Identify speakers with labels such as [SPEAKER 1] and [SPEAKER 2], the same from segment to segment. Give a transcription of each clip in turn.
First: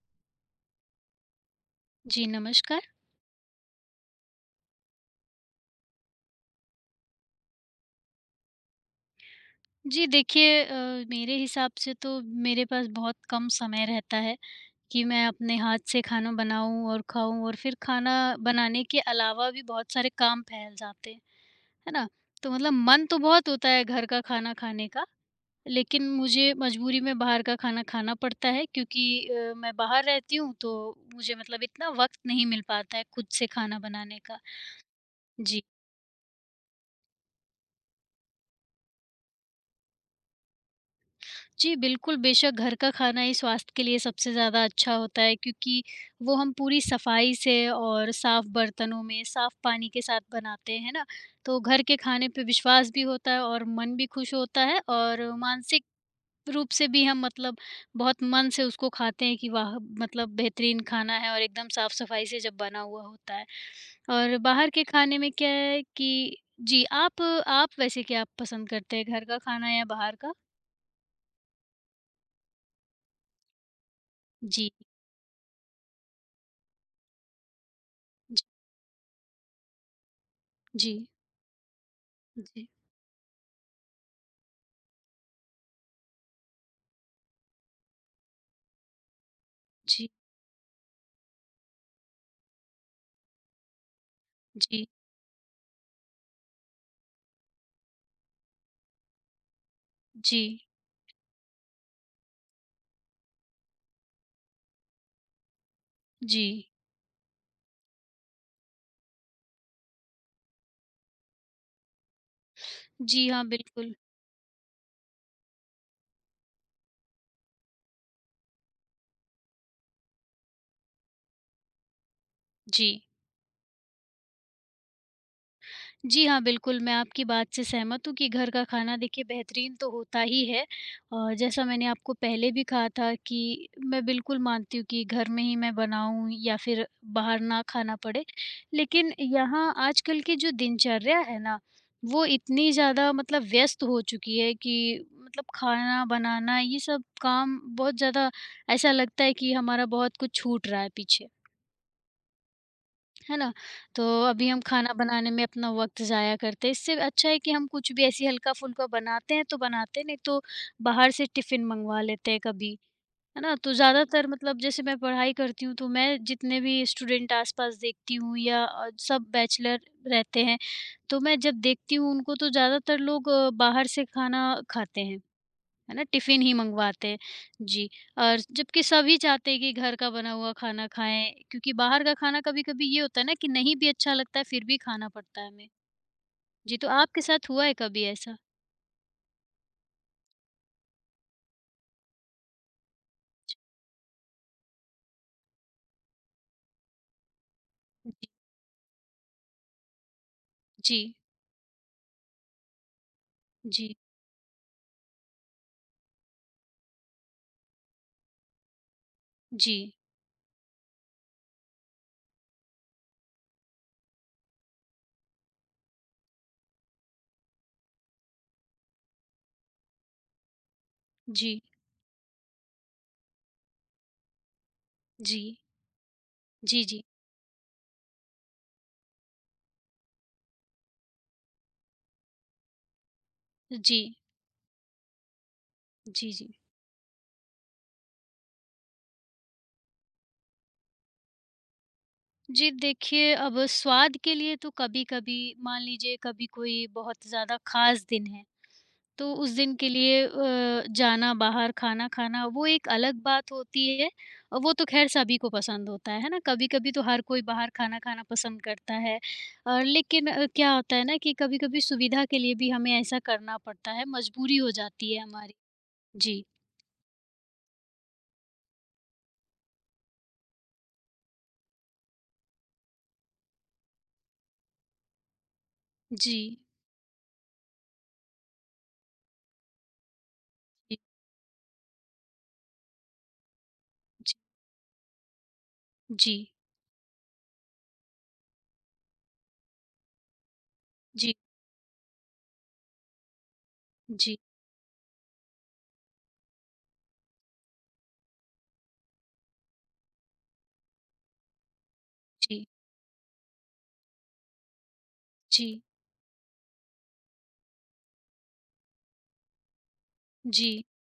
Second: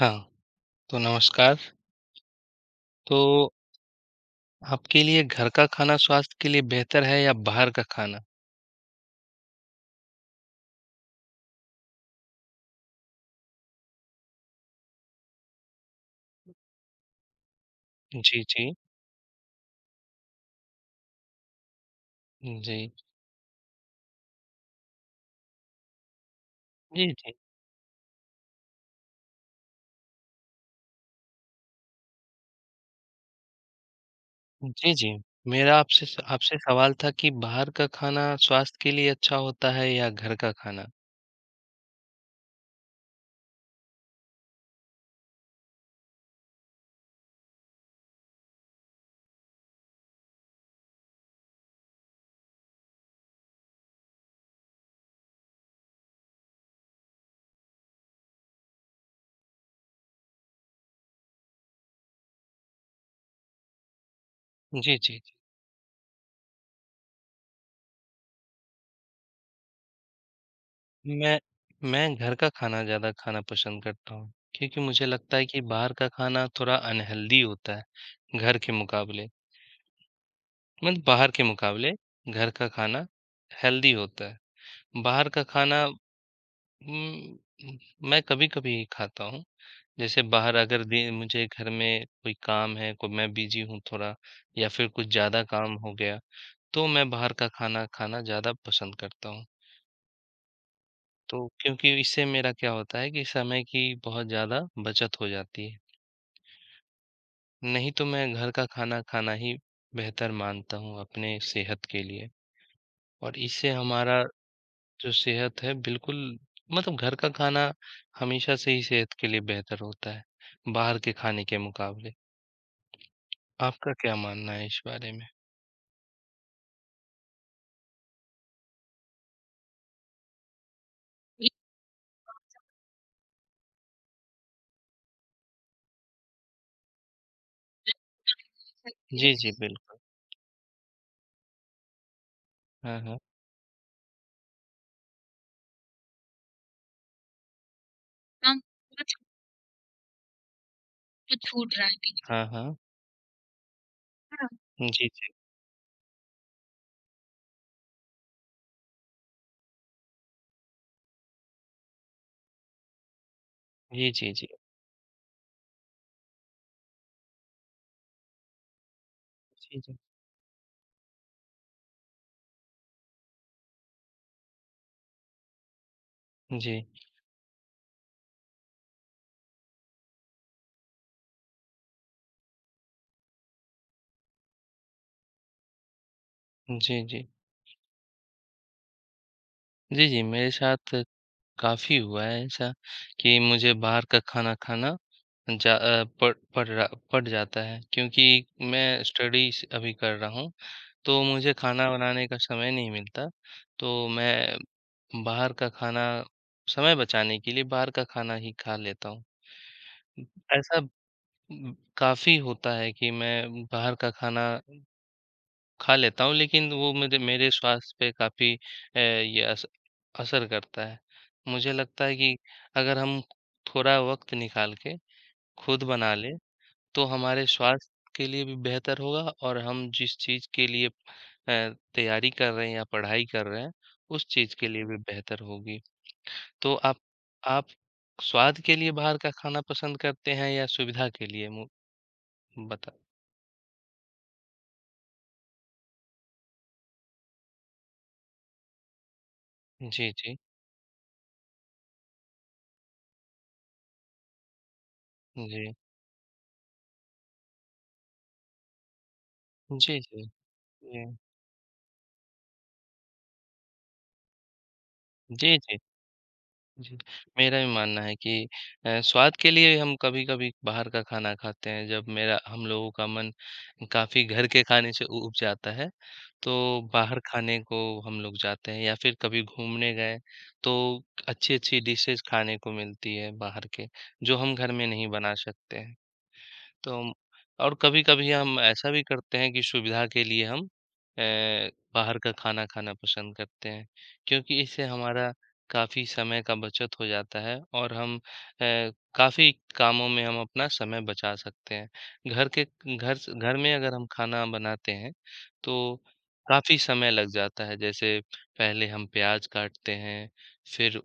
[SPEAKER 1] हाँ, तो नमस्कार।
[SPEAKER 2] जी, नमस्कार।
[SPEAKER 1] तो आपके लिए घर का खाना स्वास्थ्य के लिए बेहतर है या बाहर का खाना?
[SPEAKER 2] जी, देखिए मेरे हिसाब से तो मेरे पास बहुत कम समय रहता है कि मैं अपने हाथ से खाना बनाऊँ और खाऊँ और फिर खाना
[SPEAKER 1] जी, जी।
[SPEAKER 2] बनाने के अलावा भी बहुत सारे काम फैल जाते हैं, है ना? तो मतलब
[SPEAKER 1] जी।
[SPEAKER 2] मन तो बहुत होता है घर का खाना खाने का, लेकिन मुझे मजबूरी
[SPEAKER 1] जी,
[SPEAKER 2] में
[SPEAKER 1] जी।
[SPEAKER 2] बाहर का खाना खाना पड़ता है क्योंकि मैं बाहर रहती हूँ, तो मुझे मतलब इतना वक़्त नहीं मिल पाता है खुद से खाना बनाने का।
[SPEAKER 1] जी, जी।
[SPEAKER 2] जी।
[SPEAKER 1] मेरा आपसे स आपसे सवाल था कि बाहर का खाना स्वास्थ्य के लिए अच्छा होता है या घर का खाना?
[SPEAKER 2] जी, बिल्कुल, बेशक घर का खाना ही स्वास्थ्य के लिए सबसे ज़्यादा अच्छा होता है क्योंकि वो हम पूरी सफाई से और साफ़ बर्तनों में, साफ़ पानी के साथ बनाते हैं, है ना? तो घर के खाने पे विश्वास भी होता है और मन भी खुश होता है और मानसिक रूप से भी हम मतलब बहुत मन से उसको खाते हैं कि वाह! मतलब बेहतरीन खाना है और एकदम साफ़-सफाई से जब बना हुआ होता है। और बाहर के
[SPEAKER 1] जी,
[SPEAKER 2] खाने
[SPEAKER 1] जी।
[SPEAKER 2] में क्या है कि जी, आप वैसे क्या आप पसंद करते हैं, घर का खाना या बाहर का?
[SPEAKER 1] जी। मैं घर का खाना ज़्यादा खाना पसंद करता हूँ,
[SPEAKER 2] जी,
[SPEAKER 1] क्योंकि मुझे लगता है कि बाहर का खाना थोड़ा अनहेल्दी होता है
[SPEAKER 2] जी,
[SPEAKER 1] घर के मुकाबले।
[SPEAKER 2] जी।
[SPEAKER 1] मतलब बाहर के मुकाबले घर का
[SPEAKER 2] जी,
[SPEAKER 1] खाना हेल्दी होता है। बाहर का खाना हुँ, उम, मैं कभी-कभी खाता हूँ।
[SPEAKER 2] जी,
[SPEAKER 1] जैसे बाहर अगर दे मुझे घर में कोई काम है, कोई मैं बिज़ी हूँ थोड़ा या फिर
[SPEAKER 2] जी,
[SPEAKER 1] कुछ ज़्यादा काम हो गया, तो मैं बाहर का खाना खाना ज़्यादा पसंद करता हूँ।
[SPEAKER 2] जी,
[SPEAKER 1] तो क्योंकि इससे मेरा क्या होता है कि समय की बहुत ज़्यादा बचत हो जाती है।
[SPEAKER 2] जी।
[SPEAKER 1] नहीं तो मैं घर का खाना खाना ही बेहतर मानता हूँ अपने सेहत के लिए
[SPEAKER 2] जी
[SPEAKER 1] और
[SPEAKER 2] हाँ,
[SPEAKER 1] इससे
[SPEAKER 2] बिल्कुल।
[SPEAKER 1] हमारा जो सेहत है बिल्कुल मतलब घर का खाना हमेशा से ही सेहत के लिए बेहतर होता है, बाहर के खाने के मुकाबले।
[SPEAKER 2] जी।
[SPEAKER 1] आपका क्या मानना है इस बारे में?
[SPEAKER 2] जी हाँ, बिल्कुल, मैं आपकी बात से सहमत हूँ कि घर का खाना देखिए बेहतरीन तो होता ही है। और जैसा मैंने आपको पहले भी कहा था कि मैं बिल्कुल मानती हूँ कि घर में ही मैं बनाऊँ या फिर बाहर ना खाना पड़े। लेकिन
[SPEAKER 1] जी, जी,
[SPEAKER 2] यहाँ
[SPEAKER 1] बिल्कुल।
[SPEAKER 2] आजकल की जो दिनचर्या है ना, वो इतनी
[SPEAKER 1] हाँ,
[SPEAKER 2] ज़्यादा
[SPEAKER 1] हाँ।
[SPEAKER 2] मतलब व्यस्त हो चुकी है कि मतलब खाना बनाना ये सब काम बहुत ज़्यादा
[SPEAKER 1] काम
[SPEAKER 2] ऐसा लगता है कि हमारा बहुत कुछ छूट रहा है पीछे।
[SPEAKER 1] तो छूट रहा है पीछे। हाँ, हाँ।
[SPEAKER 2] है ना? तो अभी हम खाना
[SPEAKER 1] जी, जी।
[SPEAKER 2] बनाने में अपना वक़्त ज़ाया करते हैं, इससे अच्छा है कि हम कुछ भी ऐसी हल्का-फुल्का बनाते हैं तो बनाते हैं, नहीं तो बाहर से टिफ़िन मँगवा लेते हैं कभी, है ना? तो
[SPEAKER 1] जी,
[SPEAKER 2] ज़्यादातर
[SPEAKER 1] जी, जी।
[SPEAKER 2] मतलब जैसे मैं पढ़ाई करती हूँ, तो मैं जितने भी स्टूडेंट आस-पास देखती हूँ या सब
[SPEAKER 1] जी,
[SPEAKER 2] बैचलर
[SPEAKER 1] जी।
[SPEAKER 2] रहते हैं, तो मैं जब देखती हूँ उनको तो ज़्यादातर लोग बाहर से खाना खाते हैं। है ना? टिफ़िन ही
[SPEAKER 1] जी,
[SPEAKER 2] मँगवाते हैं। जी, और जबकि सभी चाहते हैं कि घर का बना हुआ खाना खाएँ क्योंकि बाहर का खाना कभी-कभी ये होता है ना कि नहीं भी अच्छा लगता है फिर भी खाना पड़ता है हमें। जी, तो
[SPEAKER 1] जी,
[SPEAKER 2] आपके
[SPEAKER 1] जी।
[SPEAKER 2] साथ हुआ है कभी ऐसा?
[SPEAKER 1] जी, जी, मेरे साथ काफ़ी हुआ है ऐसा कि मुझे बाहर का खाना खाना जा अ, पड़ पड़ रहा पड़ जाता है
[SPEAKER 2] जी।
[SPEAKER 1] क्योंकि मैं स्टडीज़ अभी कर रहा हूँ।
[SPEAKER 2] जी,
[SPEAKER 1] तो मुझे खाना बनाने का समय नहीं मिलता,
[SPEAKER 2] जी,
[SPEAKER 1] तो मैं बाहर का खाना समय बचाने के लिए बाहर का खाना ही खा लेता हूँ।
[SPEAKER 2] जी,
[SPEAKER 1] ऐसा काफ़ी होता है कि मैं बाहर का खाना खा लेता हूँ, लेकिन वो मुझे मेरे स्वास्थ्य पे काफ़ी अ, ये अस असर करता है।
[SPEAKER 2] जी,
[SPEAKER 1] मुझे लगता है कि अगर हम थोड़ा वक़्त निकाल के
[SPEAKER 2] जी,
[SPEAKER 1] खुद बना लें
[SPEAKER 2] जी,
[SPEAKER 1] तो
[SPEAKER 2] जी,
[SPEAKER 1] हमारे स्वास्थ्य के लिए भी बेहतर होगा और हम जिस चीज़ के लिए तैयारी कर रहे हैं या पढ़ाई कर रहे हैं,
[SPEAKER 2] जी,
[SPEAKER 1] उस चीज़ के लिए भी बेहतर होगी।
[SPEAKER 2] जी, जी।
[SPEAKER 1] तो आप स्वाद के लिए बाहर का खाना पसंद करते हैं या सुविधा के लिए? मु
[SPEAKER 2] जी,
[SPEAKER 1] बता
[SPEAKER 2] देखिए अब स्वाद के लिए तो कभी-कभी मान लीजिए कभी कोई बहुत ज़्यादा ख़ास दिन है, तो उस दिन के
[SPEAKER 1] जी,
[SPEAKER 2] लिए
[SPEAKER 1] जी।
[SPEAKER 2] जाना बाहर खाना खाना वो एक अलग बात होती है और वो तो ख़ैर सभी को
[SPEAKER 1] जी।
[SPEAKER 2] पसंद होता है ना? कभी-कभी तो हर कोई बाहर खाना खाना पसंद करता है।
[SPEAKER 1] जी, जी।
[SPEAKER 2] लेकिन क्या होता है
[SPEAKER 1] जी।
[SPEAKER 2] ना कि कभी-कभी सुविधा के लिए भी हमें ऐसा करना पड़ता है, मजबूरी हो जाती है हमारी।
[SPEAKER 1] जी, जी। जी
[SPEAKER 2] जी,
[SPEAKER 1] जी, मेरा भी मानना है कि स्वाद के लिए हम कभी-कभी बाहर का खाना खाते हैं, जब मेरा हम लोगों का मन काफ़ी घर के खाने से उ ऊब जाता है,
[SPEAKER 2] जी,
[SPEAKER 1] तो बाहर खाने को हम लोग जाते हैं या फिर कभी घूमने गए,
[SPEAKER 2] जी,
[SPEAKER 1] तो अच्छी-अच्छी डिशेज़ खाने को मिलती है बाहर के, जो हम घर में नहीं बना सकते हैं।
[SPEAKER 2] जी,
[SPEAKER 1] तो हम- और कभी-कभी हम ऐसा भी करते हैं कि सुविधा के लिए हम अ,
[SPEAKER 2] जी,
[SPEAKER 1] बाहर का खाना खाना पसंद करते हैं,
[SPEAKER 2] जी,
[SPEAKER 1] क्योंकि इससे हमारा काफ़ी समय का बचत हो जाता है और हम काफ़ी कामों में हम अपना समय बचा सकते हैं। घर के घर स घर में अगर हम खाना बनाते हैं,
[SPEAKER 2] जी,
[SPEAKER 1] तो काफ़ी समय लग जाता है। जैसे पहले हम प्याज़ काटते हैं,
[SPEAKER 2] जी, जी,
[SPEAKER 1] फिर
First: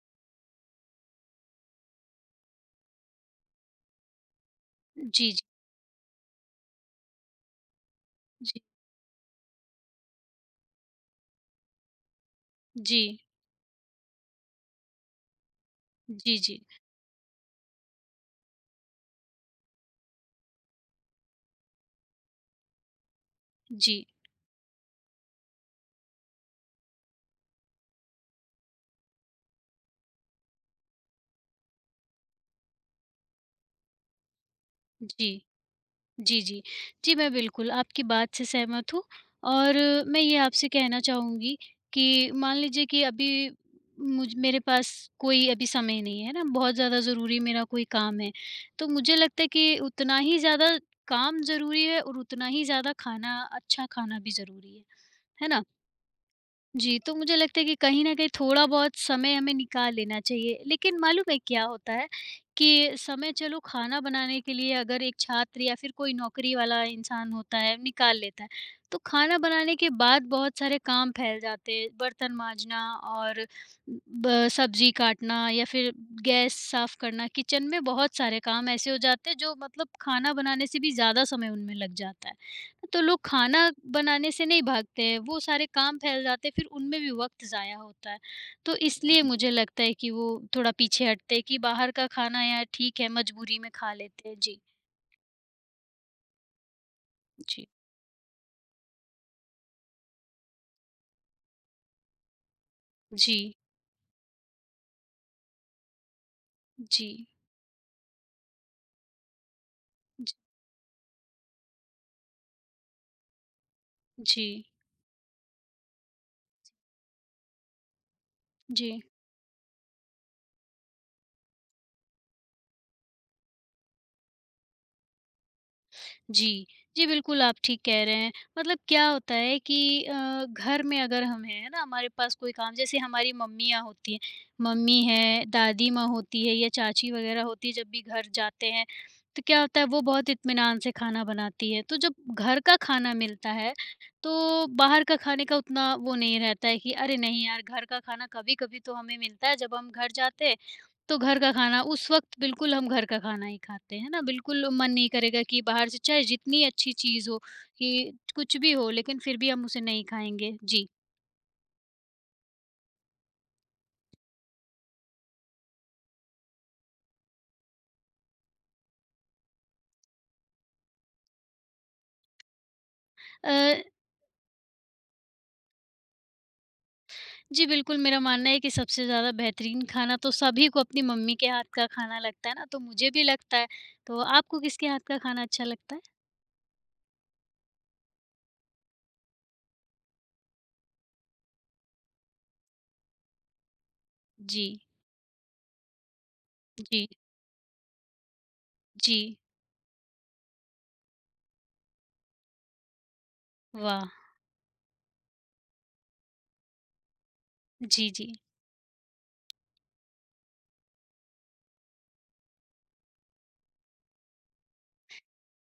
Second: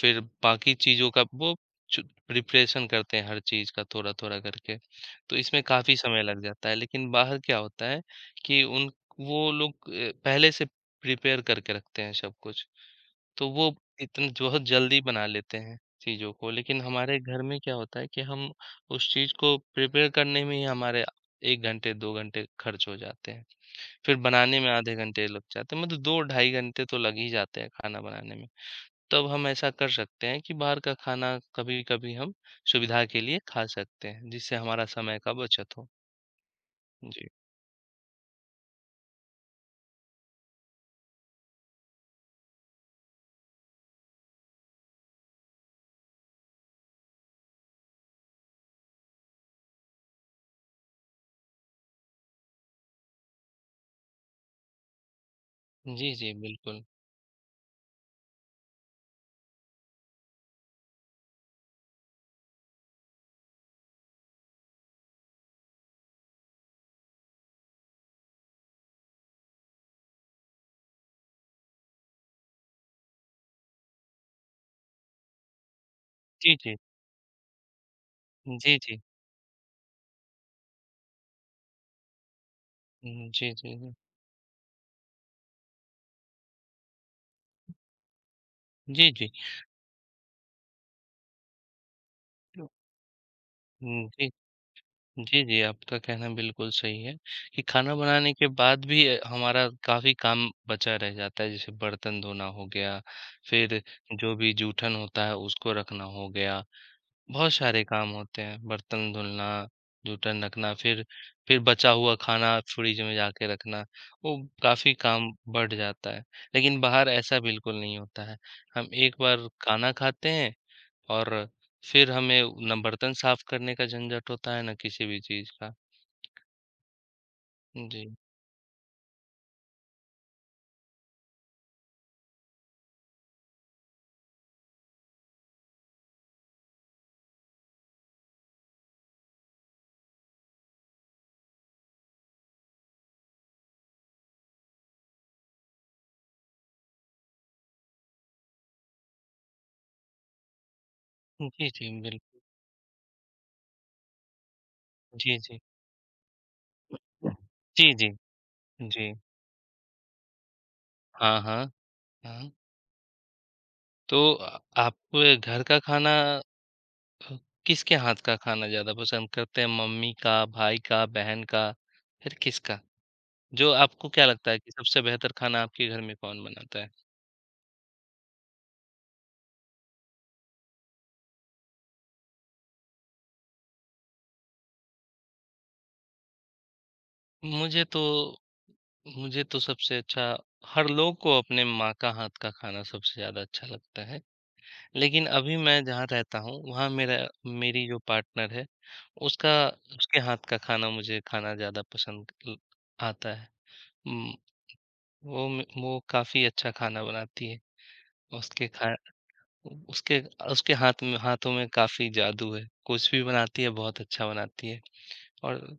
[SPEAKER 1] फिर बाकी चीज़ों का वो चु प्रिपरेशन करते हैं हर चीज़ का थोड़ा-थोड़ा करके।
[SPEAKER 2] जी,
[SPEAKER 1] तो इसमें काफ़ी समय लग जाता है, लेकिन बाहर क्या होता है कि
[SPEAKER 2] जी,
[SPEAKER 1] उन वो लोग पहले से प्रिपेयर करके रखते हैं सब कुछ।
[SPEAKER 2] जी,
[SPEAKER 1] तो वो इतन बहुत जल्दी बना लेते हैं
[SPEAKER 2] जी,
[SPEAKER 1] चीज़ों
[SPEAKER 2] जी,
[SPEAKER 1] को,
[SPEAKER 2] जी,
[SPEAKER 1] लेकिन हमारे घर में क्या होता है कि हम उस चीज़ को प्रिपेयर करने में ही हमारे 1 घंटे, 2 घंटे खर्च हो जाते हैं।
[SPEAKER 2] जी,
[SPEAKER 1] फिर बनाने में आधे घंटे लग जाते हैं, मतलब 2 ढाई घंटे तो लग ही जाते हैं खाना बनाने में। तब हम ऐसा कर सकते हैं कि बाहर का खाना कभी-कभी हम सुविधा के लिए खा सकते हैं, जिससे हमारा समय
[SPEAKER 2] जी।
[SPEAKER 1] का बचत हो।
[SPEAKER 2] जी, जी। जी,
[SPEAKER 1] जी।
[SPEAKER 2] मैं बिल्कुल आपकी बात से सहमत हूँ और मैं ये आपसे कहना चाहूँगी कि मान लीजिए कि अभी मुझ मेरे पास कोई अभी समय नहीं है ना, बहुत ज़्यादा ज़रूरी मेरा कोई काम है। तो मुझे लगता है कि उतना ही ज़्यादा काम ज़रूरी है और उतना ही ज़्यादा खाना अच्छा खाना भी ज़रूरी है ना?
[SPEAKER 1] जी, जी, बिल्कुल।
[SPEAKER 2] जी, तो मुझे लगता है कि कहीं न कहीं थोड़ा-बहुत समय हमें निकाल लेना चाहिए। लेकिन मालूम है क्या होता है कि समय चलो खाना बनाने के लिए अगर एक छात्र या फिर कोई नौकरी वाला इंसान होता है, निकाल लेता है। तो खाना बनाने के बाद बहुत सारे काम फैल जाते हैं, बर्तन माँजना और ब सब्ज़ी काटना या फिर
[SPEAKER 1] जी,
[SPEAKER 2] गैस
[SPEAKER 1] जी।
[SPEAKER 2] साफ़ करना, किचन में बहुत सारे काम
[SPEAKER 1] जी,
[SPEAKER 2] ऐसे हो
[SPEAKER 1] जी।
[SPEAKER 2] जाते हैं जो मतलब खाना बनाने से भी ज़्यादा समय उनमें लग जाता है। तो लोग
[SPEAKER 1] हुँ, जी,
[SPEAKER 2] खाना
[SPEAKER 1] जी, जी।
[SPEAKER 2] बनाने से नहीं भागते हैं, वो सारे काम फैल जाते हैं, फिर उनमें भी वक़्त ज़ाया होता है। तो
[SPEAKER 1] जी,
[SPEAKER 2] इसलिए
[SPEAKER 1] जी।
[SPEAKER 2] मुझे लगता है कि वो थोड़ा पीछे हटते हैं कि बाहर का खाना यार ठीक है, मजबूरी में खा
[SPEAKER 1] हुँ, जी।
[SPEAKER 2] लेते हैं। जी,
[SPEAKER 1] जी, जी, आपका कहना बिल्कुल सही है कि
[SPEAKER 2] जी,
[SPEAKER 1] खाना बनाने के बाद भी हमारा काफ़ी काम बचा रह जाता है, जैसे बर्तन धोना हो गया,
[SPEAKER 2] जी,
[SPEAKER 1] फिर जो भी जूठन होता है उसको रखना हो गया
[SPEAKER 2] जी,
[SPEAKER 1] बहुत सारे काम होते हैं, बर्तन धुलना,
[SPEAKER 2] जी,
[SPEAKER 1] जूठन रखना, फिर बचा हुआ खाना फ्रिज में जाके रखना, वो
[SPEAKER 2] जी,
[SPEAKER 1] काफ़ी काम बढ़ जाता है। लेकिन बाहर ऐसा बिल्कुल नहीं होता है, हम
[SPEAKER 2] जी।
[SPEAKER 1] एक बार खाना खाते हैं और फिर हमें ना बर्तन साफ़ करने का झंझट होता है, ना किसी भी चीज़ का।
[SPEAKER 2] जी। जी, बिल्कुल आप ठीक कह
[SPEAKER 1] जी।
[SPEAKER 2] रहे हैं। मतलब क्या होता है कि घर में अगर हम हैं, है ना? हमारे पास कोई काम जैसे हमारी मम्मियाँ होती हैं, मम्मी हैं, दादी माँ होती है या चाची वग़ैरह होती है, जब भी घर जाते हैं, तो क्या होता है वो बहुत इत्मीनान से खाना बनाती हैं। तो जब घर का खाना मिलता है, तो बाहर का खाने का उतना वो नहीं रहता है कि अरे नहीं यार, घर का खाना कभी-कभी तो हमें मिलता है जब हम घर जाते हैं। तो घर का
[SPEAKER 1] जी,
[SPEAKER 2] खाना
[SPEAKER 1] जी,
[SPEAKER 2] उस वक़्त
[SPEAKER 1] बिल्कुल।
[SPEAKER 2] बिल्कुल हम घर का खाना ही खाते हैं, है ना? बिल्कुल मन नहीं
[SPEAKER 1] जी,
[SPEAKER 2] करेगा
[SPEAKER 1] जी।
[SPEAKER 2] कि बाहर से चाहे जितनी अच्छी चीज़ हो
[SPEAKER 1] जी, जी।
[SPEAKER 2] कि कुछ भी हो
[SPEAKER 1] जी।
[SPEAKER 2] लेकिन फिर भी हम उसे नहीं खाएँगे। जी।
[SPEAKER 1] हाँ, हाँ। हाँ। तो आप घर का खाना तो किसके हाथ का खाना ज़्यादा पसंद करते हैं? मम्मी का, भाई का, बहन का, फिर किसका?
[SPEAKER 2] अ,
[SPEAKER 1] जो आपको क्या लगता है कि सबसे बेहतर खाना आपके घर में कौन बनाता है?
[SPEAKER 2] जी बिल्कुल मेरा मानना है कि सबसे ज़्यादा बेहतरीन खाना तो सभी को अपनी मम्मी के हाथ का खाना लगता है ना, तो मुझे भी लगता है। तो आपको किसके हाथ का खाना अच्छा लगता है?
[SPEAKER 1] मुझे तो मुझे तो सबसे अच्छा हर लोग को अपने माँ का हाथ का खाना सबसे ज़्यादा अच्छा लगता है।
[SPEAKER 2] जी।
[SPEAKER 1] लेकिन अभी मैं जहाँ रहता हूँ, वहाँ
[SPEAKER 2] जी।
[SPEAKER 1] मेरा मेरी जो पार्टनर है,
[SPEAKER 2] जी।
[SPEAKER 1] उसका उसके हाथ का खाना मुझे खाना ज़्यादा पसंद ल आता है।
[SPEAKER 2] वाह!
[SPEAKER 1] उम, वो काफ़ी अच्छा खाना बनाती है।
[SPEAKER 2] जी, जी।
[SPEAKER 1] उसके खाए उ उसके उसके हाथों में काफ़ी जादू है। कुछ भी बनाती है, बहुत अच्छा बनाती है और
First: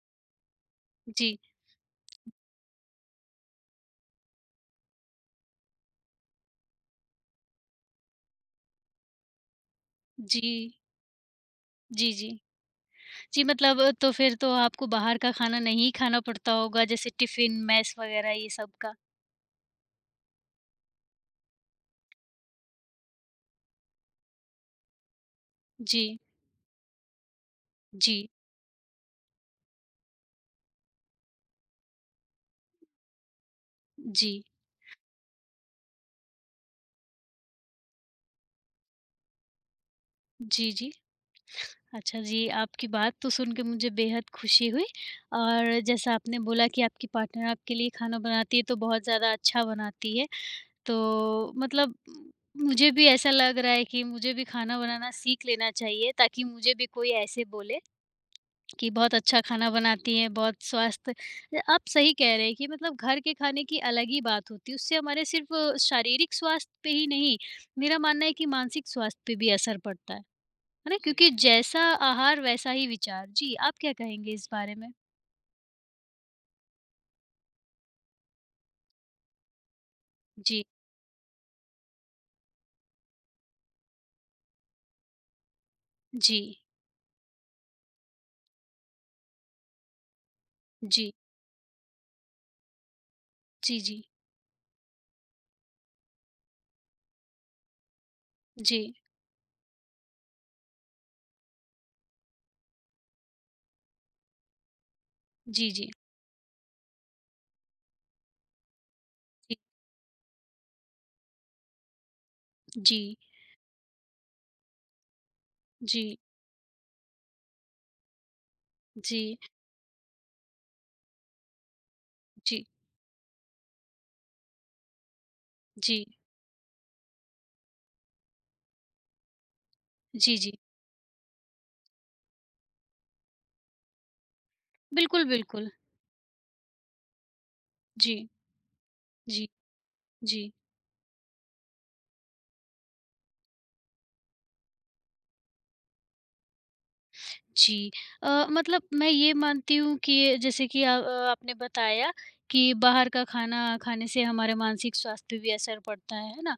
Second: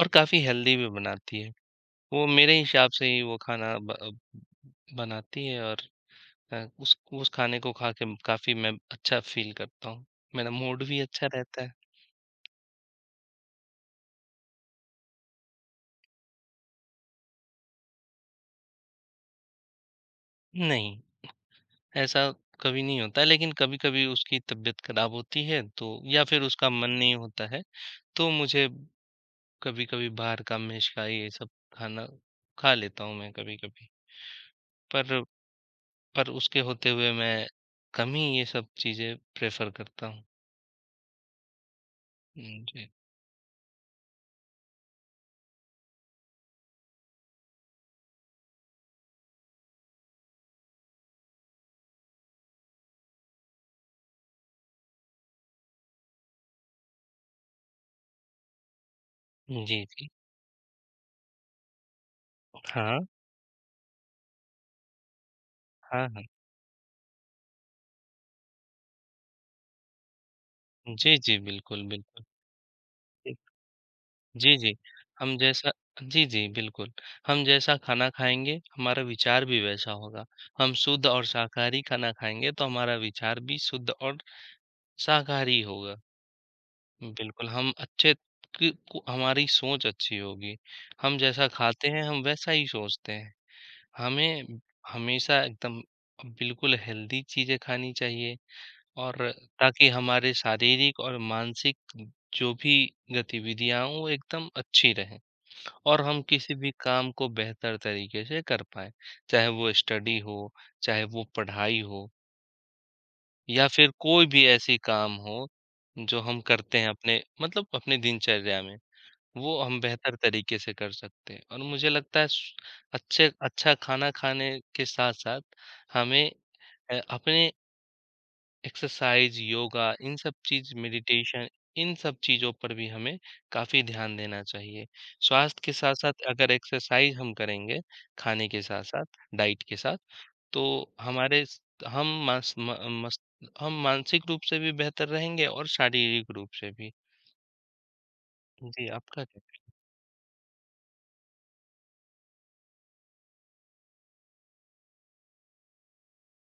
[SPEAKER 1] और काफ़ी हेल्दी भी
[SPEAKER 2] जी।
[SPEAKER 1] बनाती है। वो मेरे हिसाब से ही वो खाना बनाती है और उस खाने को खा के काफ़ी मैं अच्छा फ़ील करता हूँ।
[SPEAKER 2] जी।
[SPEAKER 1] मेरा मूड भी अच्छा रहता है।
[SPEAKER 2] जी, जी। जी, मतलब तो फिर तो आपको बाहर का खाना नहीं खाना पड़ता होगा, जैसे टिफ़िन, मेस वग़ैरह ये सब का?
[SPEAKER 1] नहीं, ऐसा कभी नहीं होता है, लेकिन कभी-कभी उसकी तबीयत खराब होती है तो
[SPEAKER 2] जी,
[SPEAKER 1] या फिर उसका मन नहीं होता है, तो
[SPEAKER 2] जी,
[SPEAKER 1] मुझे कभी-कभी बाहर का मिष्ठाई ये सब खाना खा लेता हूँ मैं कभी-कभी।
[SPEAKER 2] जी,
[SPEAKER 1] पर पर उसके होते हुए मैं कम ही ये सब चीज़ें प्रेफ़र करता हूँ।
[SPEAKER 2] जी, जी। अच्छा जी,
[SPEAKER 1] हुँ,
[SPEAKER 2] आपकी
[SPEAKER 1] जी।
[SPEAKER 2] बात तो सुन के मुझे बेहद खुशी हुई और जैसा आपने बोला कि आपकी पार्टनर आपके लिए खाना बनाती है, तो बहुत ज़्यादा अच्छा बनाती है। तो मुझे भी ऐसा लग रहा है कि मुझे भी खाना बनाना सीख लेना चाहिए, ताकि मुझे भी कोई ऐसे बोले। कि बहुत अच्छा खाना
[SPEAKER 1] जी, जी।
[SPEAKER 2] बनाती हैं, बहुत स्वास्थ्य आप सही कह रहे हैं कि मतलब
[SPEAKER 1] हाँ,
[SPEAKER 2] घर के खाने की अलग ही बात होती है, उससे हमारे सिर्फ़
[SPEAKER 1] हाँ, हाँ।
[SPEAKER 2] शारीरिक स्वास्थ्य पे ही नहीं, मेरा मानना है कि मानसिक स्वास्थ्य पे भी असर पड़ता है ना?
[SPEAKER 1] जी,
[SPEAKER 2] क्योंकि
[SPEAKER 1] जी,
[SPEAKER 2] जैसा
[SPEAKER 1] बिल्कुल, बिल्कुल।
[SPEAKER 2] आहार वैसा ही विचार।
[SPEAKER 1] जी,
[SPEAKER 2] जी, आप क्या कहेंगे इस
[SPEAKER 1] जी, जी।
[SPEAKER 2] बारे में?
[SPEAKER 1] हम जैसा जी, जी, बिल्कुल। हम जैसा खाना खाएँगे, हमारा विचार भी वैसा होगा।
[SPEAKER 2] जी,
[SPEAKER 1] हम शुद्ध और शाकाहारी खाना खाएँगे, तो हमारा विचार भी शुद्ध और शाकाहारी होगा।
[SPEAKER 2] जी,
[SPEAKER 1] बिल्कुल, हम अच्छे कि को हमारी सोच अच्छी होगी।
[SPEAKER 2] जी,
[SPEAKER 1] हम जैसा खाते हैं, हम वैसा ही सोचते हैं।
[SPEAKER 2] जी, जी,
[SPEAKER 1] हमें हमेशा एकदम बिल्कुल हेल्दी चीज़ें खानी चाहिए
[SPEAKER 2] जी,
[SPEAKER 1] और ताकि हमारे शारीरिक और मानसिक जो भी गतिविधियाँ हों वो एकदम अच्छी रहें
[SPEAKER 2] जी,
[SPEAKER 1] और हम किसी भी काम को बेहतर तरीके से कर पाएँ। चाहे वो स्टडी हो, चाहे वो पढ़ाई हो
[SPEAKER 2] जी,
[SPEAKER 1] या फिर कोई भी ऐसी काम हो
[SPEAKER 2] जी,
[SPEAKER 1] जो हम करते हैं अपने मतलब अपनी दिनचर्या में।
[SPEAKER 2] जी,
[SPEAKER 1] वो हम बेहतर तरीके से कर सकते हैं और मुझे लगता है स
[SPEAKER 2] जी,
[SPEAKER 1] अच्छे अच्छा खाना खाने के साथ-साथ
[SPEAKER 2] जी, जी, जी,
[SPEAKER 1] हमें अपने एक्सरसाइज़, योगा इन सब
[SPEAKER 2] जी, जी
[SPEAKER 1] चीज़ मेडिटेशन इन सब चीज़ों पर भी हमें काफ़ी ध्यान देना चाहिए।
[SPEAKER 2] बिल्कुल,
[SPEAKER 1] स्वास्थ्य
[SPEAKER 2] बिल्कुल।
[SPEAKER 1] के साथ-साथ अगर एक्सरसाइज़ हम करेंगे,
[SPEAKER 2] जी,
[SPEAKER 1] खाने के साथ-साथ,
[SPEAKER 2] जी,
[SPEAKER 1] डाइट के साथ,
[SPEAKER 2] जी।
[SPEAKER 1] तो हमारे स हम मास म मस हम मानसिक रूप से भी बेहतर रहेंगे और शारीरिक रूप से भी।
[SPEAKER 2] जी। मतलब
[SPEAKER 1] जी,
[SPEAKER 2] मैं
[SPEAKER 1] आपका
[SPEAKER 2] ये
[SPEAKER 1] क्या कहना
[SPEAKER 2] मानती हूँ कि ये- जैसे कि आपने बताया कि बाहर का खाना खाने से हमारे मानसिक स्वास्थ्य पे भी असर पड़ता है ना?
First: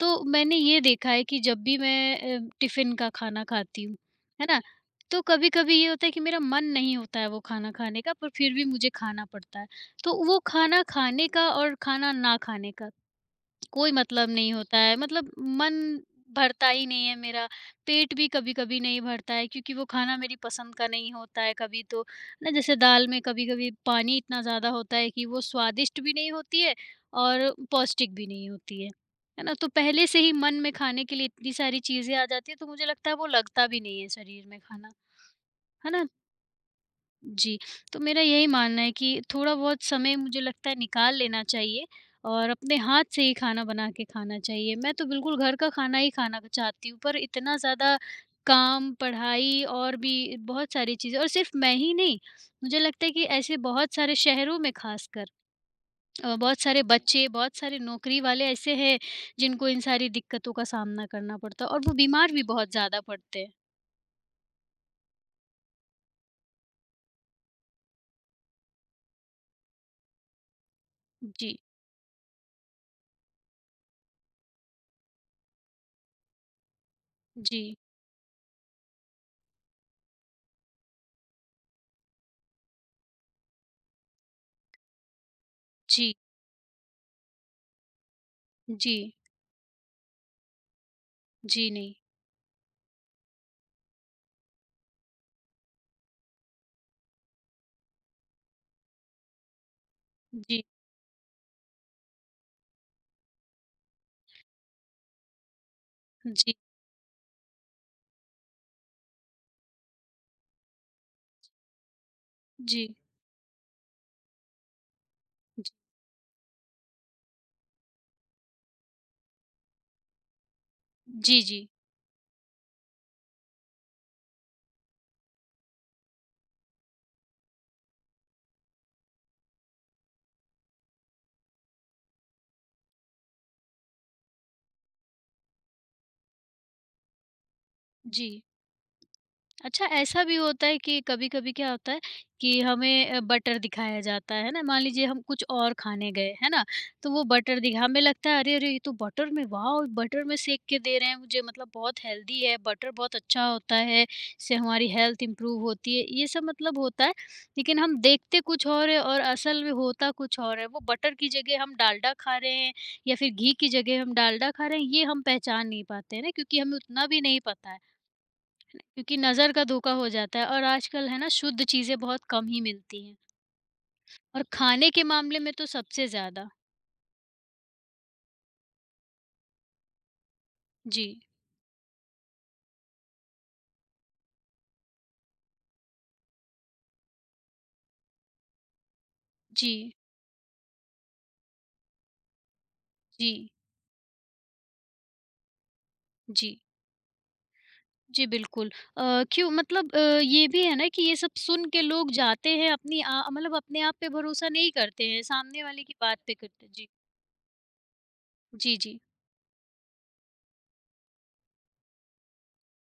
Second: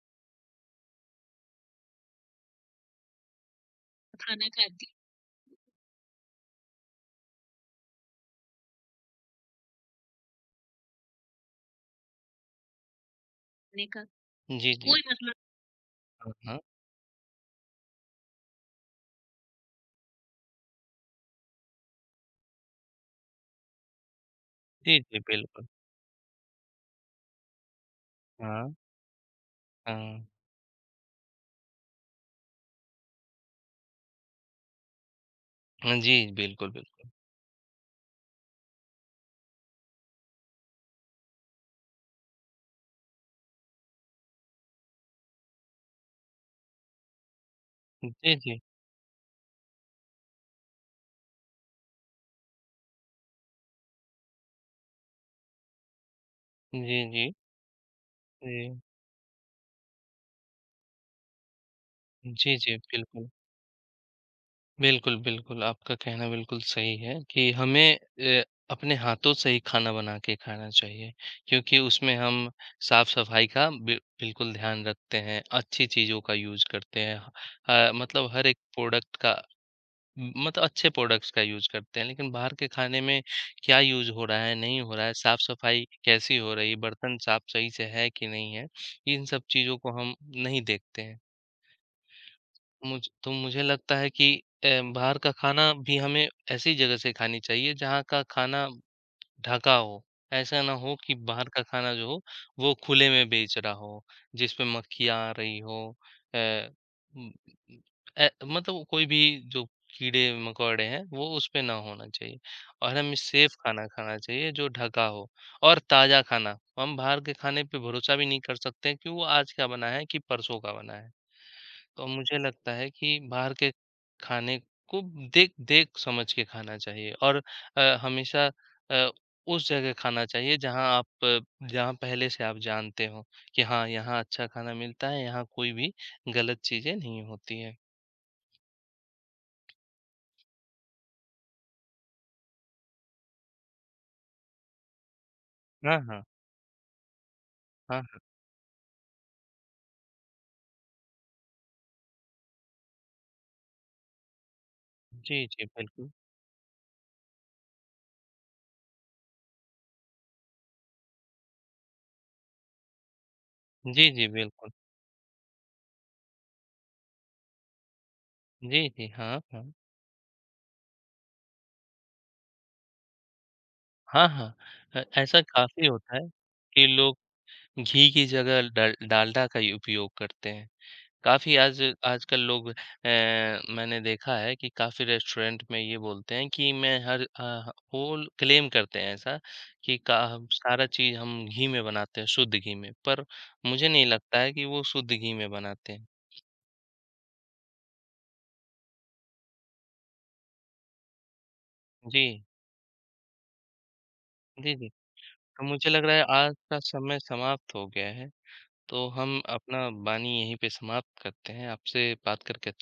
[SPEAKER 2] तो मैंने ये देखा है कि जब भी मैं टिफ़िन का खाना खाती हूँ,
[SPEAKER 1] है?
[SPEAKER 2] है
[SPEAKER 1] खाना
[SPEAKER 2] ना?
[SPEAKER 1] खाते
[SPEAKER 2] तो कभी-कभी ये होता है कि मेरा मन नहीं होता है वो खाना खाने का पर फिर भी मुझे खाना पड़ता है। तो वो खाना खाने का और खाना ना खाने का
[SPEAKER 1] खाने
[SPEAKER 2] कोई
[SPEAKER 1] का
[SPEAKER 2] मतलब नहीं
[SPEAKER 1] जी,
[SPEAKER 2] होता
[SPEAKER 1] जी।
[SPEAKER 2] है
[SPEAKER 1] कोई
[SPEAKER 2] मतलब मन
[SPEAKER 1] हुँ, हुँ।
[SPEAKER 2] भरता ही नहीं है मेरा, पेट भी कभी-कभी नहीं भरता है क्योंकि वो खाना मेरी पसंद का नहीं होता है कभी तो, ना जैसे दाल में कभी-कभी पानी इतना ज़्यादा होता
[SPEAKER 1] जी,
[SPEAKER 2] है
[SPEAKER 1] जी,
[SPEAKER 2] कि वो
[SPEAKER 1] बिल्कुल।
[SPEAKER 2] स्वादिष्ट भी नहीं होती है और पौष्टिक भी नहीं
[SPEAKER 1] हाँ,
[SPEAKER 2] होती है। है ना? तो पहले से
[SPEAKER 1] हाँ।
[SPEAKER 2] ही मन में खाने के लिए इतनी सारी चीज़ें आ जाती हैं तो मुझे लगता है वो लगता भी नहीं है शरीर में खाना, है
[SPEAKER 1] हाँ
[SPEAKER 2] ना?
[SPEAKER 1] जी, बिल्कुल, बिल्कुल।
[SPEAKER 2] जी, तो मेरा यही मानना है कि थोड़ा बहुत समय मुझे लगता है निकाल लेना चाहिए और अपने हाथ से ही खाना बना के खाना चाहिए। मैं तो बिल्कुल घर का खाना ही खाना चाहती हूँ, पर इतना ज़्यादा
[SPEAKER 1] जी, जी।
[SPEAKER 2] काम, पढ़ाई और भी बहुत सारी चीज़ें और सिर्फ़ मैं ही नहीं, मुझे लगता है कि ऐसे बहुत सारे शहरों में ख़ासकर बहुत सारे
[SPEAKER 1] जी,
[SPEAKER 2] बच्चे,
[SPEAKER 1] जी।
[SPEAKER 2] बहुत सारे नौकरी वाले ऐसे
[SPEAKER 1] जी।
[SPEAKER 2] हैं, जिनको इन सारी दिक्कतों का सामना करना पड़ता है और वो बीमार भी
[SPEAKER 1] जी,
[SPEAKER 2] बहुत
[SPEAKER 1] जी,
[SPEAKER 2] ज़्यादा
[SPEAKER 1] बिल्कुल।
[SPEAKER 2] पड़ते हैं।
[SPEAKER 1] बिल्कुल, बिल्कुल, आपका कहना बिल्कुल सही है कि हमें अ, अपने हाथों से ही खाना बना के खाना चाहिए
[SPEAKER 2] जी,
[SPEAKER 1] क्योंकि उसमें हम साफ-सफाई का बिल्कुल ध्यान रखते हैं, अच्छी चीज़ों का यूज़ करते हैं।
[SPEAKER 2] जी,
[SPEAKER 1] मतलब हर एक प्रोडक्ट का मतलब अच्छे प्रोडक्ट्स का यूज़ करते हैं, लेकिन बाहर के खाने में क्या यूज़ हो रहा है, नहीं हो रहा है, साफ़-सफ़ाई
[SPEAKER 2] जी,
[SPEAKER 1] कैसी हो रही है, बर्तन साफ़ सही से है कि नहीं है,
[SPEAKER 2] जी,
[SPEAKER 1] इन सब चीज़ों को हम नहीं देखते हैं।
[SPEAKER 2] जी नहीं,
[SPEAKER 1] मुझे लगता है कि अ, बाहर का खाना भी हमें ऐसी जगह से खानी चाहिए, जहाँ का खाना ढका हो। ऐसा
[SPEAKER 2] जी।
[SPEAKER 1] ना हो कि बाहर का खाना जो हो, वो खुले में बेच रहा हो, जिसमें मक्खियाँ आ रही हो अ,
[SPEAKER 2] जी,
[SPEAKER 1] उम, ए मतलब कोई भी जो कीड़े-मकोड़े हैं, वो उसपे ना होना चाहिए
[SPEAKER 2] जी,
[SPEAKER 1] और हमें सेफ खाना खाना चाहिए जो ढका हो
[SPEAKER 2] जी,
[SPEAKER 1] और ताज़ा खाना। हम बाहर के खाने पे भरोसा भी नहीं कर सकते हैं कि वो आज का बना है कि परसों का बना है।
[SPEAKER 2] जी, जी,
[SPEAKER 1] तो मुझे लगता है कि बाहर के खाने को देख देख समझ के खाना चाहिए और हमेशा अ, उस जगह खाना चाहिए जहाँ पहले से आप जानते हो कि हाँ, यहाँ अच्छा खाना मिलता है, यहाँ कोई भी गलत चीज़ें नहीं होती हैं।
[SPEAKER 2] जी। अच्छा ऐसा भी होता है कि कभी-कभी क्या होता है कि हमें बटर दिखाया जाता है ना, मान लीजिए हम कुछ और
[SPEAKER 1] हाँ,
[SPEAKER 2] खाने
[SPEAKER 1] हाँ।
[SPEAKER 2] गए, है ना? तो वो बटर दिखा हमें
[SPEAKER 1] हाँ,
[SPEAKER 2] लगता है अरे, अरे! ये तो बटर में वाओ! बटर में सेक के दे रहे हैं मुझे मतलब बहुत हेल्दी है, बटर बहुत अच्छा होता है, इससे हमारी हेल्थ
[SPEAKER 1] जी,
[SPEAKER 2] इम्प्रूव
[SPEAKER 1] जी,
[SPEAKER 2] होती है,
[SPEAKER 1] बिल्कुल।
[SPEAKER 2] ये सब मतलब होता है। लेकिन हम देखते कुछ और है और असल में होता कुछ और है। वो बटर की जगह हम डालडा खा रहे हैं या फिर घी की जगह
[SPEAKER 1] जी,
[SPEAKER 2] हम
[SPEAKER 1] जी,
[SPEAKER 2] डालडा खा
[SPEAKER 1] बिल्कुल।
[SPEAKER 2] रहे हैं, ये हम पहचान नहीं पाते हैं ना क्योंकि हमें उतना भी नहीं पता है।
[SPEAKER 1] जी, जी,
[SPEAKER 2] क्योंकि
[SPEAKER 1] हाँ,
[SPEAKER 2] नज़र का
[SPEAKER 1] हाँ।
[SPEAKER 2] धोखा हो जाता है और आजकल है ना शुद्ध चीज़ें बहुत कम ही मिलती हैं
[SPEAKER 1] हाँ,
[SPEAKER 2] और
[SPEAKER 1] हाँ।
[SPEAKER 2] खाने के मामले
[SPEAKER 1] ऐसा
[SPEAKER 2] में तो
[SPEAKER 1] काफ़ी
[SPEAKER 2] सबसे
[SPEAKER 1] होता है
[SPEAKER 2] ज़्यादा।
[SPEAKER 1] कि लोग घी की जगह डल डालडा का उपयोग करते हैं।
[SPEAKER 2] जी,
[SPEAKER 1] काफ़ी आज आजकल लोग मैंने देखा है कि काफ़ी रेस्टोरेंट में ये बोलते हैं कि होल क्लेम करते हैं ऐसा
[SPEAKER 2] जी,
[SPEAKER 1] कि का सारा चीज़ हम घी में बनाते हैं, शुद्ध घी में, पर
[SPEAKER 2] जी,
[SPEAKER 1] मुझे नहीं लगता है कि वो शुद्ध घी में बनाते हैं।
[SPEAKER 2] जी। जी, बिल्कुल। क्यों मतलब ये भी है ना कि ये सब सुन के लोग
[SPEAKER 1] जी,
[SPEAKER 2] जाते हैं अपनी आ मतलब अपने आप पे भरोसा नहीं
[SPEAKER 1] जी, जी।
[SPEAKER 2] करते हैं, सामने
[SPEAKER 1] तो
[SPEAKER 2] वाले
[SPEAKER 1] मुझे
[SPEAKER 2] की
[SPEAKER 1] लग रहा
[SPEAKER 2] बात
[SPEAKER 1] है
[SPEAKER 2] पे
[SPEAKER 1] आज
[SPEAKER 2] करते हैं।
[SPEAKER 1] का
[SPEAKER 2] जी।
[SPEAKER 1] समय समाप्त हो गया है,
[SPEAKER 2] जी, जी।
[SPEAKER 1] तो हम अपना वाणी यहीं पे समाप्त करते हैं। आपसे बात करके अच्छा